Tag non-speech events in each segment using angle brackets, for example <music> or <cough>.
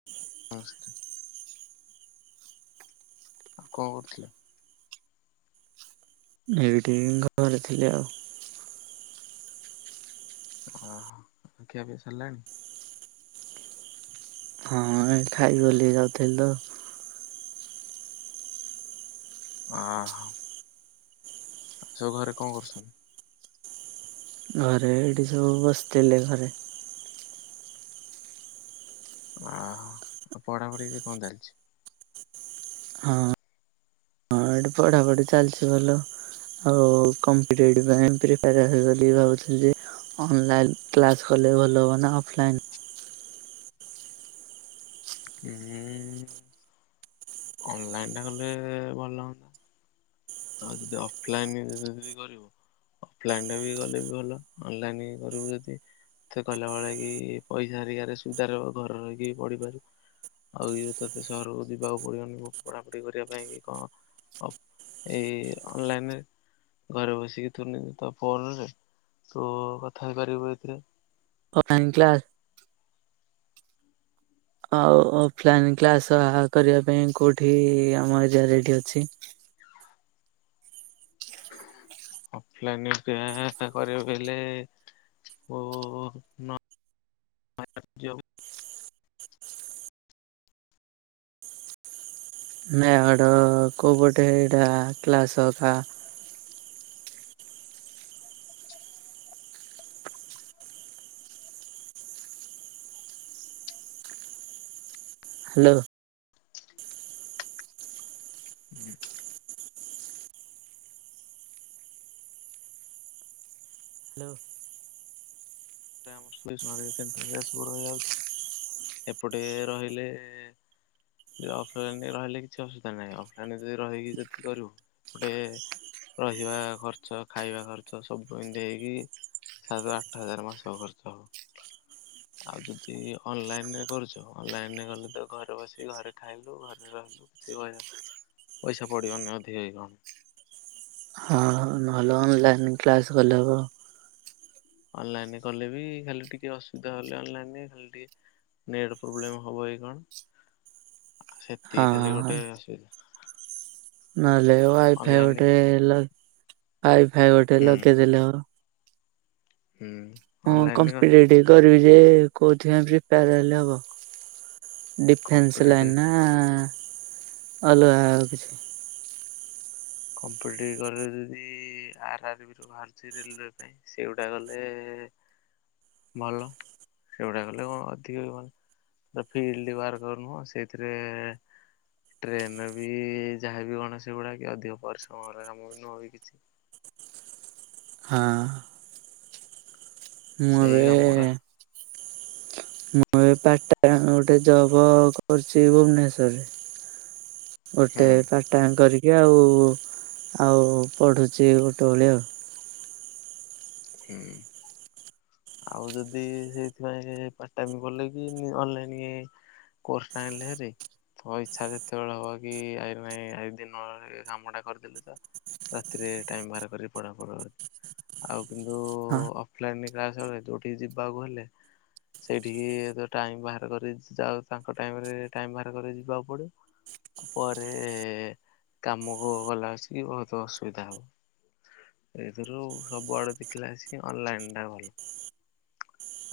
<inaudible> ନମସ୍କାର। ଆଉ କଣ କରୁଥିଲ? ଏଇଟି ଘରେ ଥିଲି ଆଉ। ଓହୋ ଆଉ ଖିଆ ପିଇ ସାରିଲାଣି? ହଁ ଏଇ ଖାଇବି ବୋଲି ଯାଉଥିଲି ତ। ଓହୋ। ସବୁ ଘରେ କଣ କରୁଛନ୍ତି? ଘରେ ଏଇଠି ସବୁ ବସିଥିଲେ ଘରେ। ଓହୋ ଆଉ ପଢ଼ାପଢି କି କଣ ଚାଲିଛି? ହଁ। ହଁ ଏଠି ପଢାପଢି ଚାଲିଛି ଭଲ। ଆଉ କମ୍ପିଟିଟିଭ୍ ପାଇଁ ପ୍ରିପେୟାର୍ ହେବି ବୋଲି ଭାବୁଥିଲେ ଯେ ଅନଲାଇଲ୍ କ୍ଲାସ କଲେ ଭଲ ହବ ନା ଅଫଲାଇନ? ଉଁ- ଅନଲାଇନ ଟା କଲେ ଭଲ ହୁଅନ୍ତା। ହଉ ଯଦି ଅଫଲାଇନିିଦି କରିବୁ ଅଫଲାଇନରେ କଲେ ବି ଭଲ ଅନଲାଇନ କରିବୁ ଯଦି ମତେ କଲା ବଳେ କି ପଇସା ହେରିକା ରେ ସୁବିଧାର ହେବ ଘର ରହିକି ପଢିପାରିବୁ। ଆଉ ଇଏ ତତେ ସହରକୁ ଯିବାକୁ ପଡିବନି ପଢ଼ାପଢି କରିବା ପାଇଁ କି କଣ। ଏଇ ଅନଲାଇନ ରେ। ଘରେ ବସିକି ଥୁନି ତ ଫୋନରେ ତୁ କଥା ହେଇପାରିବୁ ଏଥିରେ। ଲାଇନ କ୍ଲାସ ଆଉ ଅଫଲାଇନ କ୍ଲାସ କରିବା ପାଇଁ କୋଉଠି ଆମ ଏରିଆ ରେଡି ଅଛି। ଅଫଲାଇନ କରିବାକୁ ହେଲେ ଓ ଓ ଓ ନ <unintelligible> ଯିବାକୁ। ନଡ କୋପଟେ ଏଇଟା କ୍ଲାସ ହ <unintelligible> <inaudible> ହ୍ୟାଲୋ। ହୁଁ। ହ୍ୟାଲୋ। ସେଣ୍ଟରରେ ସବୁ ରହିଯାଉଛି ଏପଟେ ରହିଲେ ଅଫଲାଇନ ରେ ରହିଲେ କିଛି ଅସୁବିଧା ନାହିଁ ଅଫଲାଇନ ରେ ଯଦି ରହିକି ଯଦି କରିବୁ ଗୋଟେ ରହିବା ଖର୍ଚ୍ଚ ଖାଇବା ଖର୍ଚ୍ଚ ସବୁ ଦେଇକି ସାତ ଆଠ ହଜାର ମାସକୁ। ଖର୍ଚ୍ଚ ହବ। ଆଉ ଯଦି ଅନଲାଇନ୍ ରେ କରୁଛ ଅନଲାଇନ୍ ରେ କଲେ ତ ଘରେ ବସିକି ଘରେ ଖାଇଲୁ ଘରେ ରହିଲୁ। ଶିବାୟ ପଇସା ପଡ଼ିବନି ଅଧିକା <unintelligible> ହଁ ଭଲ। ଅନଲାଇନ୍ କ୍ଲାସ୍ କଲେ ହବ। ଅନଲାଇନ୍ କଲେ ବି ଖାଲି ଟିକେ ଅସୁବିଧା ହେଲେ ଅନଲାଇନ୍ ରେ ଖାଲି ଟିକେ ନେଟ୍ ପ୍ରୋବ୍ଲେମ୍ ହବ କି କଣ ସେତିକି ଖାଲି ହଁ। ଗୋଟେ ଅସୁବିଧା। ନହେଲେ ୱାଇଫାଇ ଅନଲାଇନ ଗୋଟେ ଲ ୱାଇ ଫାଇ ଗୋଟେ ହୁଁ ଲଗେଇଦେଲେ ହବ। ହୁଁ। ମୁଁ ଅନଲାଇନ କମ୍ପିଡି଼ଟି କରିବି ଯେ କୋଉଥିପାଇଁ ପ୍ରିପାର ହେଲେ ହବ। ଡିଫେନ୍ସ୍ ଲାଇନ୍ କମ୍ପିଟେଟିଭ ନା ଅଲଗା ଆଉ କିଛି। <unintelligible> କଲେ ଜଦି ଆର ଆର ବି ଯୋଉ ଭାରତୀୟ ରେଲୱେ ପାଇଁ ସେଗୁଡା଼ ଗଲେ ଭଲ ସେଗୁଡା଼ କଲେ କଣ ଅଧିକ ବି ଭଲ। ତ ଫିଲ୍ଡ୍ ବାହାର କରିବ ସେଇଥିରେ ଟ୍ରେନ୍ ରେ ବି ଯାହାବି କଣ ସେଗୁଡ଼ାକ ଅଧିକ ପରିଶ୍ରମର କାମ ବି ନୁହେଁ ବି କିଛି। ହଁ। ମୁଁ ସେଇ ଏବେ କାମଗୁଡ଼ା ମୁଁ ଏବେ ପାର୍ଟ ଟାଇମ୍ ଗୋଟେ ଜବ୍ କରୁଛି ଭୁବନେଶ୍ଵରରେ। ହୁଁ ଗୋଟେ ପାର୍ଟ ଟାଇମ୍ କରିକି ଆଉ ଆଉ ପଢୁଛି ଗୋଟେ ଓଳି ଆଉ। ହୁଁ। ଆଉ ଯଦି ସେଇଥିପାଇଁ ପାର୍ଟ ଟାଇମ୍ ଗଲେ କି ଅନଲାଇନ୍ କୋର୍ସ୍ <unintelligible> ହେରି ତୋ ଇଚ୍ଛା ଯେତେବେଳେ ହବ କି <unintelligible> ଦିନ କାମଟା କରିଦେଲେ ତ। ରାତିରେ ଟାଇମ୍ ବାହାର କରିକି ପଢ଼ାପଢ଼ି ଆଉ କିନ୍ତୁ ହଁ ଅଫଲାଇନ୍ <unintelligible> ଯୋଉଠିକି ଯିବାକୁ ହେଲେ ସେଇଠିକି ଟାଇମ୍ ବାହାର କରି ଯାଉ ତାଙ୍କ ଟାଇମ୍ ରେ ଟାଇମ୍ ବାହାର କରି ଯିବାକୁ ପଡ଼ିବ। ପରେ କାମକୁ ଗଲା ଆସିକି ବହୁତ୍ ଅସୁବିଧା ହବ। ଏଇଥିରୁ ସବୁଆଡ଼େ ଦେଖିଲା ଆସିକି ଅନଲାଇନ୍ ଟା ଭଲ।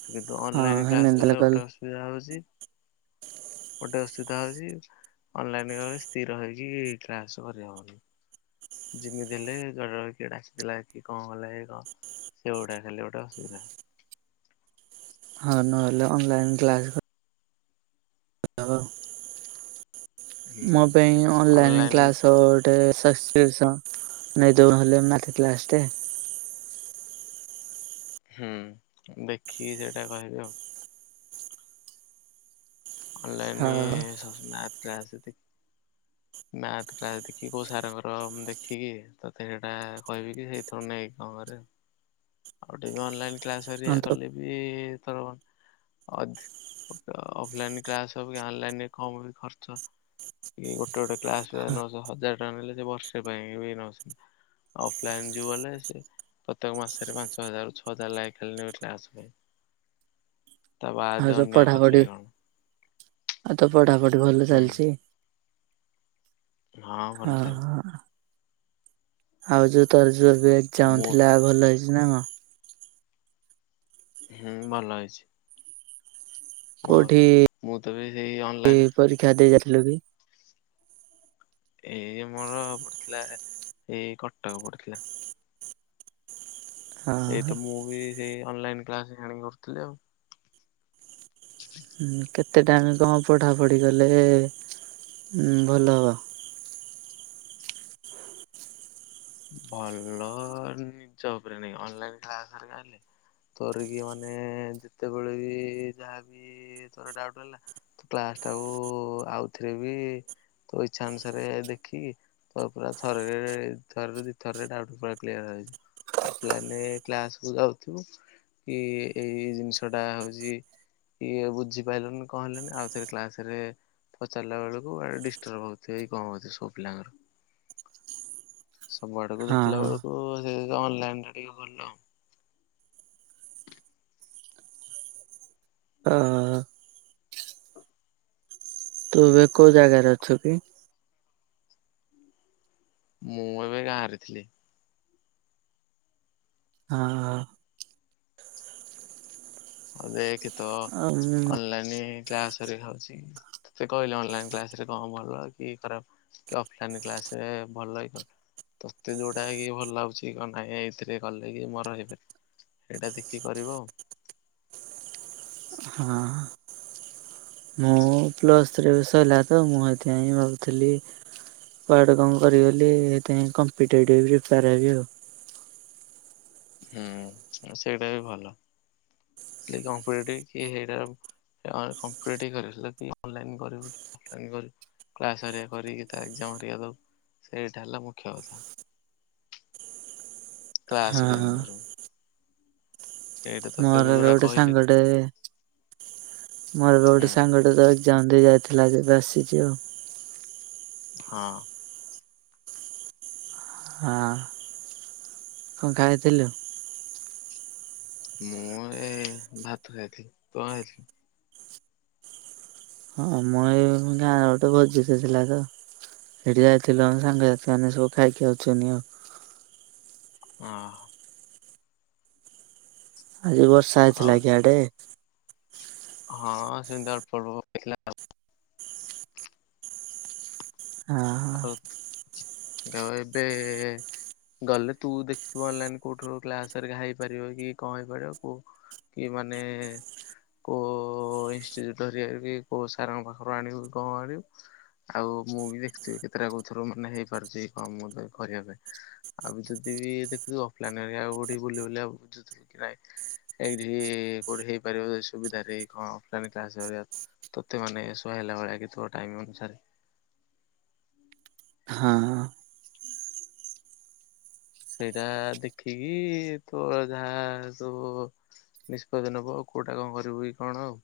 ଆଉ କିନ୍ତୁ ହଁ ଅନଲାଇନ୍ କ୍ଲାସ୍ ହେମିତି ହେଲେ କଲେ ଗୋଟେ ଅସୁବିଧା ହଉଛି। ଗୋଟେ ଅସୁବିଧା ହଉଛି। ଅନଲାଇନ୍ କଲେ ସ୍ଥିର ହେଇକି କ୍ଲାସ୍ କରିହବନି। ଯେମିତି ହେଲେ ଜଣେ କିଏ ଡା଼କିଥିଲା କି କଣ ଗଲା କି କଣ। ସେ ଗୁଡ଼ା ଖାଲି ଗୋଟେ ଅସୁବିଧା। ହଁ ନହେଲେ ଅନଲାଇନ୍ କ୍ଲାସ୍ ହୁଁ ମ ପାଇଁ ଅନଲାଇନ୍ ଅନଲାଇନ କ୍ଲାସ୍ <unintelligible> କ୍ରିପ୍ସନ୍ <unintelligible> ହେଲେ ମ୍ୟାଥ କ୍ଲାସ୍ ଟେ ହୁଁ ଦେଖିକି ସେଇଟା କହିବି ଆଉ। ଅନଲାଇନ୍ ହଁ ମ୍ୟାଥ କ୍ଲାସ୍ ମ୍ୟାଥ୍ କ୍ଲାସ୍ ଦେଖିକି କୋଉ ସାର୍ ଙ୍କର ଦେଖିକି ତୋତେ ସେଇଟା କହିବି କି ସେଇଥରୁ ନେଇକି କଣ କରିବୁ। ଆଉ ଟିକେ ଅନଲାଇନ୍ ଆଉ କ୍ଲାସହେରିକା ତୋ କଲେ ବି ତର ଅଧି ଅଫଲାଇନ୍ କ୍ଲାସ୍ ଅବିକା ଅନଲାଇନ୍ କମ ବି ଖର୍ଚ୍ଚ। ଇଏ ଗୋଟେ ଗୋଟେ କ୍ଲାସ୍ ପାଇଁ ନଶ ହଜାର ଟଙ୍କା ନେଲେ ଯେ ବର୍ଷେ ପାଇଁ <unintelligible> ଅଫଲାଇନ୍ ଯୋଉ ଗଲେ ସେ ପ୍ରତ୍ୟେକ ମାସ ଚାରି ପାଞ୍ଚ ହଜାର ଛଅ ହଜାର ଲେଖା ଖାଲି ନେବେ କ୍ଲାସ୍ ପାଇଁ। ତା ଆଉ ବାଦେ ତୋ ଅନ୍ୟ ଖର୍ଚ୍ଚ ପଢାପଢି ହେଇ କଣ ଆଉ ତ ପଢ଼ାପଢ଼ି ଭଲ ହୁଁ ଚାଲିଚି। ହଁ ଭଲ ଚାଲିଚି। ଆଉ ଯୋଉ ତୋର ଯୋ ଏବେ ଏକ୍ଜାମ୍ ମୁଁ ଥିଲା ଭଲ ହେଇଛି ନା କଣ? ହୁଁ ଭଲ ହେଇଛି। ମୋର କୋଉଠି ମୁଁ ତ ବି ସେଇ ଅନଲାଇନ୍। ପରୀକ୍ଷା ଦେଇ ଯାଇଥିଲୁ କି? ଏଇ ମୋର ପଡିଥିଲା ଏଇ କଟକ ପଡିଥିଲା। ହଁ ଏଇ ତ ମୁଁ ବି ସେଇ ଅନଲାଇନ୍ କ୍ଲାସ ଆଣିକି କରୁଥିଲି ଆଉ <inaudible> ହୁଁ କେତେ ଟାଇମ୍ କଣ ପଢ଼ାପଢ଼ି କଲେ ଭଲ ହବ? ଭଲ ନିଜ ଉପରେ ନିର୍ଭର କ ଅନଲାଇନ କ୍ଲାସ୍ ରେ ହେଲେ ତରିକି ମାନେ ଯେତେବେଳେ ବି ଯାହାବି ତର ଡାଉଟ ହେଲା। କ୍ଲାସ୍ ଟାକୁ ଆଉଥରେ ବି ତ ଇଚ୍ଛା ଅନୁସାରେ ଦେଖିକି ତ ପୁରା ଥରରେ ଥରୁର ଦି ଥରେ ଡାଉଟ୍ ପୁରା କ୍ଲିୟର ହେଇଯ ଅଫଲାଇନେ କ୍ଲାସକୁୁ ଯାଉଥିବୁ। କି ଏଇ ଜିନିଷଟା ହଉଚି। କିଏ ବୁଝିପାଇଲୁନି କଣ ହେଲାନି ଆଉ ଥରେ କ୍ଲାସ ରେ ପଚାରିଲା ବେଳକୁ ଇଆଡେ ଡିଷ୍ଟର୍ବ ହଉଥିବ ଏଇ କଣ ହଉଥିବ ସବୁ ପିଲାଙ୍କର। ସବୁ ଆଡକୁ ହଁ ଦେଖିଲା ବେଳକୁ ସେ ଅନଲାଇନ ଟିକେ ଭଲ ଆଉ। ଅହ ତୁ ଅବିକା କୋଉ ଜାଗାରେ ଅଛୁ କି? ମୁଁ ଏବେ ଗାଁ ରେ ଥିଲି। ଅହଁ ହ। ଅ ଦେଖ ତ ହଁ ଆଉ ମୁଁ ଅନଲାଇନ। କ୍ଲାସ୍ ହେରିକା ହଉଚି ତତେ କହିଲେ ଅନଲାଇନ୍ କ୍ଲାସ୍ ରେ କଣ ଭଲ କି ଖରାପ। ଅଫଲାଇନ୍ କ୍ଲାସ ଭଲ ହେଇଗଲ। ତୋତେ ଯୋଉଟା କି ଭଲ ଲାଗୁଛି କ ନହିଁ ଏଇଥିରେ କଲେ କି ମୋର ହେଇପାରିବ। ହେଟା ଦେଖି କରିବ ଆଉ। ହଁ ଅ ମୋ ପ୍ଲସ ଥ୍ରୀ ବି ସଇଲା ତ ମୁଁ ହେଇଥି ପାଇଁ ଭାବୁଥିଲି କୁଆଡେ କଣ କରିବି ବଲି ହେଇଥିପାଇ କମ୍ପି ଡେଟିଭ୍ ପ୍ରିପାର୍ ହେବି ଆଉ। ହୁଁ ସେଇଟା ବି ଭଲ କି କମ୍ପଡ଼େଟିଭ୍ ସେଇଟା କମ୍ପିଟେଟିଭ ଟ କରିବ କି ଅନଲାଇନ୍ କରିବ କି ଅଫଲାଇନ୍ କରିବୁ। କ୍ଲାସ ହେରିକା କରିକି ତା ଏଗ୍ ଜାମ୍ ହେରିକା ଦବୁ ସେଇଟା ହେଲା ମୁଖ୍ୟ କଥା। ହଁ କ୍ଲାସ ରେ ହଁ ଏନଭା। ମୋର ଏବେ ଯୋଉଟା ଗୋଟେ କହିଲି ସାଙ୍ଗଟେ ମୋର ବି ହୁଁ ଗୋଟେ ସାଙ୍ଗ ତ ଯନ୍ଦି ଯାଇଥିଲା ଯେ ଏବେ ଆସିଛି ଆଉ। ହଁ ହଁ କଁ ଖାଇଥିଲୁ ମୁଁ ଏ ଭାତ ଖାଇଥିଲି ତୁ କଣ ଖାଇଥିଲୁ? ହଁ ମୁଁ ଏ ଗାଁରେ ଗୋଟେ ଭୋଜି ଟେ ଥିଲା ତ ସେଇଠି ଯାଇଥିଲୁମ ସାଙ୍ଗସାଥି ମାନେ ସବୁ ଖାଇକି ଆଉଛନ୍ତିି ଆଉ ହ। ଆଜି ବର୍ଷା ଆଉ ହେଇଥିଲା କିଆଡେ। ହଁ ସେମତି ଅଳ୍ପ ଅଳ୍ପ ପଳେଇଥିଲେ ଆଉ ହଁ ଆଉ ଏବେ? ଗଲେ ତୁ ଦେଖିଥିବୁ ଅନଲାଇନ କୋଉଠୁ କ୍ଲାସ ହେଇ ପାରିବ କି କଣ ହେଇପାରିବ କୋ କି ମାନେ? କେଉଁ ଇନଷ୍ଟିଚ୍ୟୁଟ୍ ଧରିକି କେଉଁ ସାରଙ୍କ ପାଖରୁ ଆଣିବୁ କି କଣ ଆଣିବୁ। ଆଉ ମୁଁ ବି ଦେଖୁଥିବି କେତେଟା କଥର ମାନେ ହେଇପାରୁଛି କଣ ମୁ କରିବା ପାଇଁ। ଆଉ ଯଦି ବି ଦେଖୁଛୁ ଅଫଲାଇନି ବୁ ବୁଲି କି ନାହିଁ। ଏଇଠି କୋଉଠି ହେଇପାରିବ ସୁବିଧାରେ କଣ ଅଫଲାଇନ କ୍ଲାସ ହେରିକା। ତୋତେ ମାନେ ସୁୁଆ ହେଲା ଭଳିଆ କି ଥିବ ଟାଇମ ଅନୁସାରେ ହଁ ସେଇଟା ଦେଖିକି ତୋ ଯାହା ତୁ। ନିଷ୍ପତ୍ତି ନବୁ ଆଉ କେଉଁଟା କଣ କରିବୁ କି କଣ ଆଉ।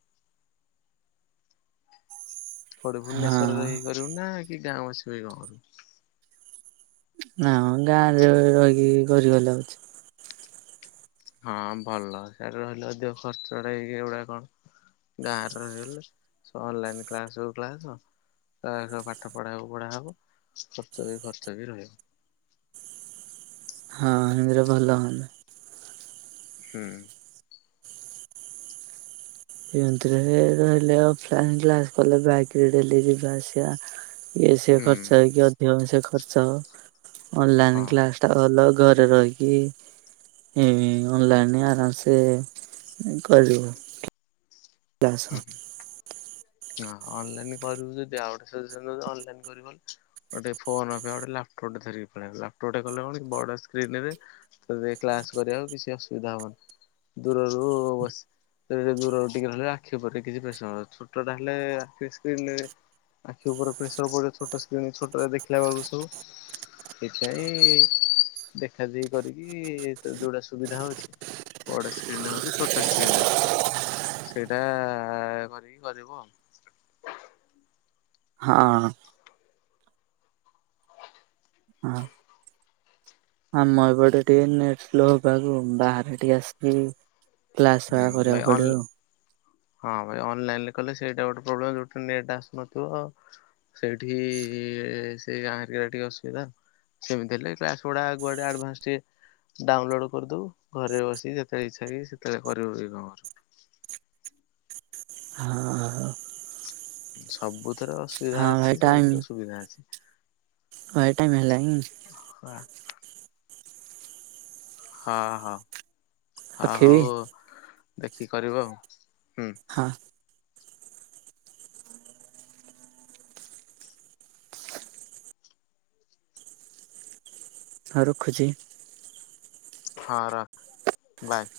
କୋଉଠି ହଁ। ଭୁବନେଶ୍ୱରରେ ରହି କରିବୁ ନା କି ଗାଁ ବାସିପାଇ କଣ କରିବୁ। ହଁ ଗାଁ ରେ ରହିକି କରିବ ଲାଗୁଛି। ହଁ ଭଲ ସ୍ୟାଡେ ରହିଲେ ଅଧିକ ଖର୍ଚ୍ଚଟା ହେଇକି ଏଗୁଡାଆ କଣ। ଗାଁରେ ରହିଗଲେ ସେ ଅନଲାଇନ୍ କ୍ଲାସ୍ ହଉ କ୍ଲାସ୍। ତା ସହ ପାଠ ପଢ଼ାକୁ ପଢ଼ା ହବ ଖର୍ଚ୍ଚ ବି ଖର୍ଚ୍ଚ ବି ରହିବ। ହଁ ସେମିତି ରେ ଭଲ ହୁଅନ୍ତା। ହୁଁ। ଯେମତିରେ ବି ରହିଲେ ଅଫଲାଇ କ୍ଲାସ୍ କଲେ ବାଇକ୍ ରେ ଡେଲି ଯିବା ଆସିବା। ଇଏ ସିଏ ହୁଁ ଖର୍ଚ୍ଚ ହେଇକି ଅଧିକ ସେ ଖର୍ଚ୍ଚ ହବ ଅନଲାଇନ୍ ହଁ କ୍ଲାସ୍। ତ ଭଲ ଘରେ ରହିକି। ଏ ଅନଲାଇନ୍ ଆରାମସେ କରିବୁ। ହୁଁ। ତାସହ। ହଁ ଅନଲାଇନ୍ କରିବୁ ଯଦି ଆଉ ଗୋଟେ ସେକ୍ସନ ଅନଲାଇନ୍ କରିବୁ। ଗୋଟେ ଫୋନ୍ କାଇଁ ଗୋଟେ ଲାପଟପ୍ ଟେ ଧରିକି ପଳେଇଆ ଲାପଟପ୍ ଟେ କଲେ କଣକି ବଡ଼ ସ୍କ୍ରିନରେ। ତତେ କ୍ଲାସ୍ କରିବାକୁ କିଛି ଅସୁବିଧା ହବନି। ଦୂରରୁ ବସି ଦୂରରୁ ଟିକେ ରହିଲେ ଆଖି ଉପରେ କିଛି ପ୍ରେସର୍ ହବନି। ଛୋଟ ଟା ହେଲେ ଆଖିରେ ସ୍କ୍ରିନରେ। ଆଖି ଉପରେ ପ୍ରେସର୍ ପଡ଼ିବ ଛୋଟ ସ୍କ୍ରିନ୍ ଛୋଟ ଦେଖିଲା ବେଳକୁ ସବୁ। ସେଥିପାଇଁ ଦେଖା ଦେଖି କରିକି ତତେ ଯୋଉଟା ସୁବିଧା ହଉଛି। ବଡ ସ୍କ୍ରିନ୍ ରେ ହଉ କି ଛୋଟ ସ୍କ୍ରିନ ରେ ହଉ ସେଇଟା କରିକି। କରିବୁ ଆଉ। ହଁ। ହଁ। ଆମ ଏପଟେ ଟିକେ ନେଟ୍ ସ୍ଲୋ ହବାକୁ ବାହାରେ ଟିକେ ଆସିଛି। କ୍ଲାସ୍ ଆ ହୁଁ ଭାଇ କରିବାକୁ ଅନ ପଡିବ ଆଉ। ହଁ ଭାଇ ଅନଲାଇନରେ କଲେ ସେଇଟା ଗୋଟେ ପ୍ରୋବ୍ଲେମ୍ ଯୋଉଠି ନେଟ୍ ଆସୁନଥିବ ଆଉ। ସେଇଠି ସେ ଗାଁରେ ଟିକେ ଅସୁବିଧା। ସେମିତି ହେଲେ କ୍ଲାସ୍ ସ ଗୁଡା ଆଗୁଆ ଆଡଭାନ୍ସ ଟିକେ। ଡାଉନଲୋଡ଼୍ କରିଦବୁ ଘରେ ବସିିକ ଯେତେବେଳେ ଇଚ୍ଛା କି ସେତେବେଳେ କରିବୁ କି କଣ। ହଁ। ସବୁଥର ହଁ ଅସୁବିଧା ହଁ ଭାଇ ଅଛି ସବୁଥର ସୁବିଧା ଅଛି। ହ ଏ ଟାଇମ୍ ହେଲାଣି। ହଁ। ହଁ ହଁ ହଁ ରଖିବି ହଉ ଦେଖିକି କରିବୁ ଆଉ ହୁଁ। ହଁ ହଉ ରଖୁଛି। ହଁ ରଖ ବାଏ।